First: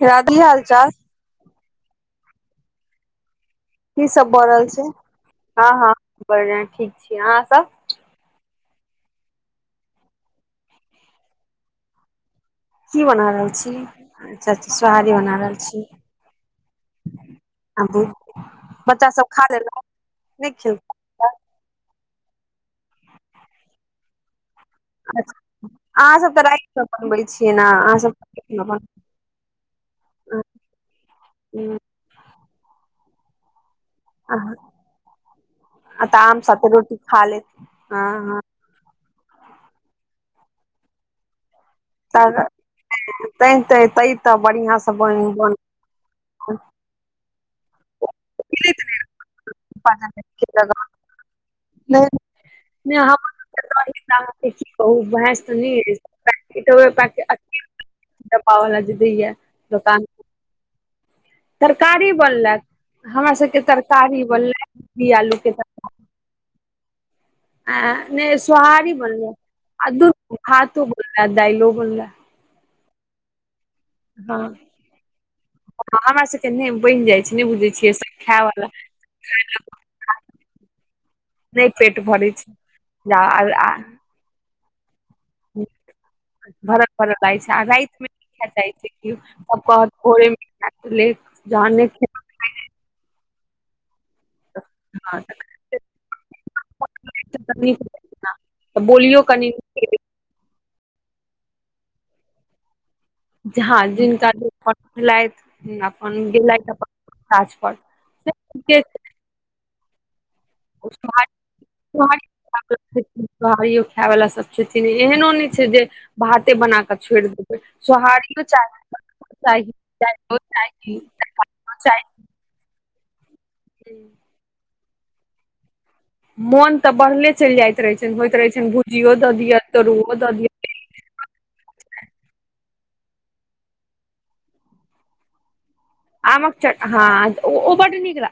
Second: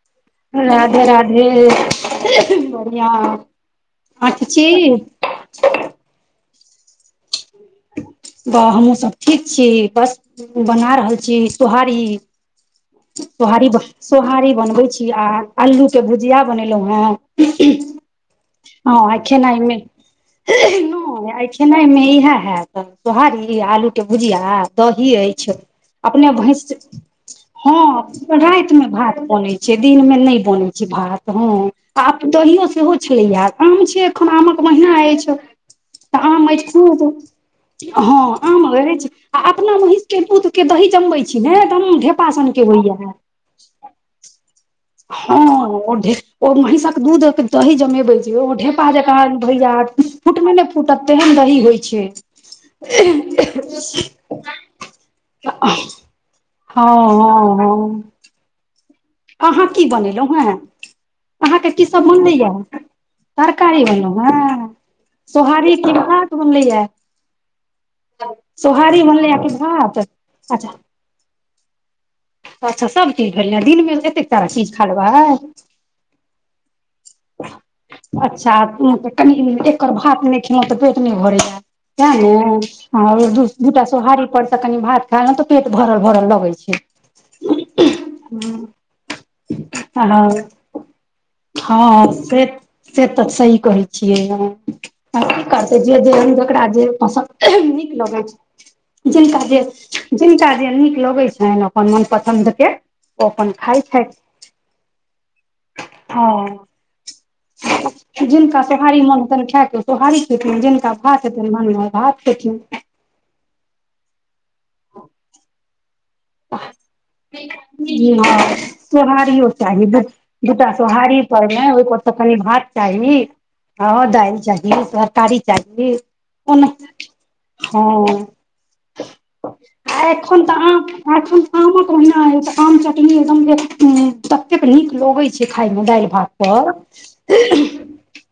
र राधे राधे, बढिया कि सभ भऽ रहल छै हँ हँ ठीक छी अहाँ सभ हमहुँ सभ ठीक छी बस बना रहल छी सोहारी की बना रहल सोहारी छी हैं, सोहारी अच्छा अच्छा बनबै छी सोहारी आ बना रहल छी आलूके भुजिया बनेलौ हे आबू ह, आय खेनाइ मे देखौ। आइ एहि खेनाइमे इएह हयत सोहारी आलूके भुजिया दही अछि अहाँ अपने सब तऽ भैस राति कऽ बनबै छियै ने ह, अहाँ सब रातिमे भात बनैत छै दिनमे नहि बनै छैय भात ह। आब दहियो सेहो एखन आम कऽ महिना अछि आ तऽ आम अछि साथे रोटी खूब खा लेत हँ ह हँ आम अछि आ अपना महीष के दुध के दही जमबै छी न तै ते तऽ बढ़िआ हँ ओ ढिओ महिषकऽ दूधक दही जमेबै से ओ ढेपा बन जका भैया फूटने नहि फूटत तेहन दही होइ छैय। नहिाँ की कहनी [unintelligible] आ, पवल लऽ जेद हए अहाँ कि बनेलहुँ अहाँकेँ कि सभ तरकारी मन एया बनलक हमरा सबके तरकारी हे तरकारी बनलै भिण्डी आलू के सोहारी तरकारी नहि भात बनलैया आ नहि सोहारी बनलै बनलैया कि आ भात दू अच्छा भातो बनलै दाइलो बनलै। अच्छा सभ चीज भेलै दिनमे एतेक हँ सारा चीज खालबो। हमरा सभके नहि बनि जाइत छैय नहि बुझै छियै सभ खायवला एकतऽ भात नहि खेल तऽ पेट नहि भरय नहि पेट तएह भरै छै ने आ जा आ- दूटा सोहारी पर। तऽ कनि भात खालहु तऽ पेट भरल भरल लगै छैय खैय जा, छैय क्यो पपाड़ फोड़ै लऽ हँ से तऽ सही कहै छियै हँ तऽ कि करतै जे जकरा जे पसन्द नीक निक रहत लगै ने। तऽ छै बोलियो जिनका कनि जे नीक जिनका जे नीक लगैत छनि अपन मनपसन्द के हँ जिनकन काथि अपन गेल हँ जिनका सोहारी मोन होत खायके तोहारी खेन जिनका भात हेथिन भात खेथिन बोड़ियो खाय वला सभ छथिन एहनो नहि छै जे भाते बना के छोड़ि देबै, सोहारियो हँ सोहारियो चाह चाही दू दूटा सोहारी परमे ओहि पर कनि भात चाही ह दालि चाही तरकारी चाही ओना मोन तऽ बढ़ले चलि जाइत रहे छनि, हँ होइत रहे छनि भुजियो दऽ दिय तोरुओ दिय आखन आमक ओहिना ये तऽ आम चटनी एदम तते नीक लगे छै खाय मे डाल मे पापड़ [inaudible] बड्ड नीक ला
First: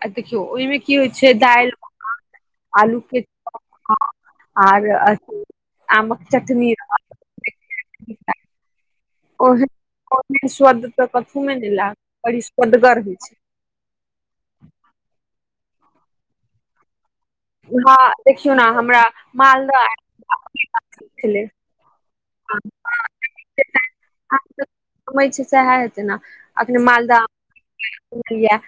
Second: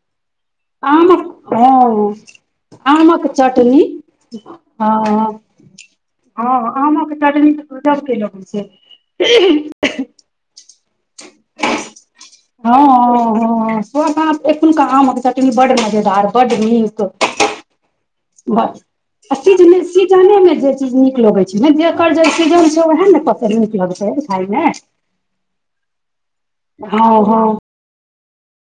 आम हँ आलू के आमक चाटनी हँ आर अथी आमक हँ चटनी आमक चटनी तऽ [unintelligible] केना होइ छै ओहे स्वाद तऽ कथु मे नै लाग बड़ी स्वदगर होय छै ओहे बात एखुनका आमक चटनी बड्ड मजेदार बड्ड नीक हँ देखियौ ने हमरा बस सीजने मालदह सिजनेमे जे चीज नीक छलै लगैत छै ने देख ओकर जे सीजन छै तऽ ओहे ने नीक लगतै खाइ मे समय छै सएह हेतै ने अखने हँ मालदह हँ आम सुनलियै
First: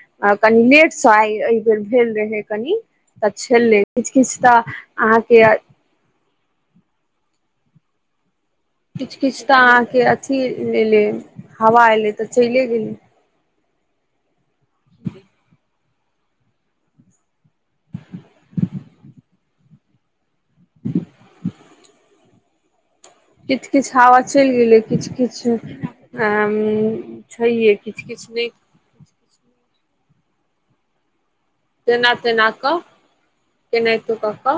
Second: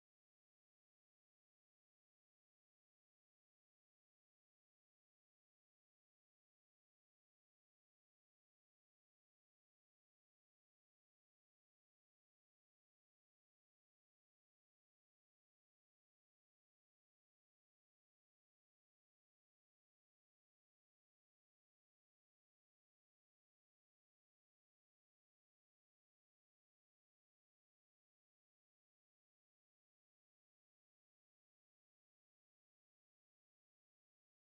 कनि लेटसँ आइ एहि बेर भेल रहै कनी तऽ छेलै किछु किछु तऽ अहाँके किछु किछु तऽ अहाँके अथी एलै हवा एलै तऽ चलिये गेलै [inaudible] [inaudible] किछु किछु हवा चलि गेलै किछु किछु अ म छैेहे की किछु किछु नहि तेना तेना कऽ केनाहितो कऽ कऽ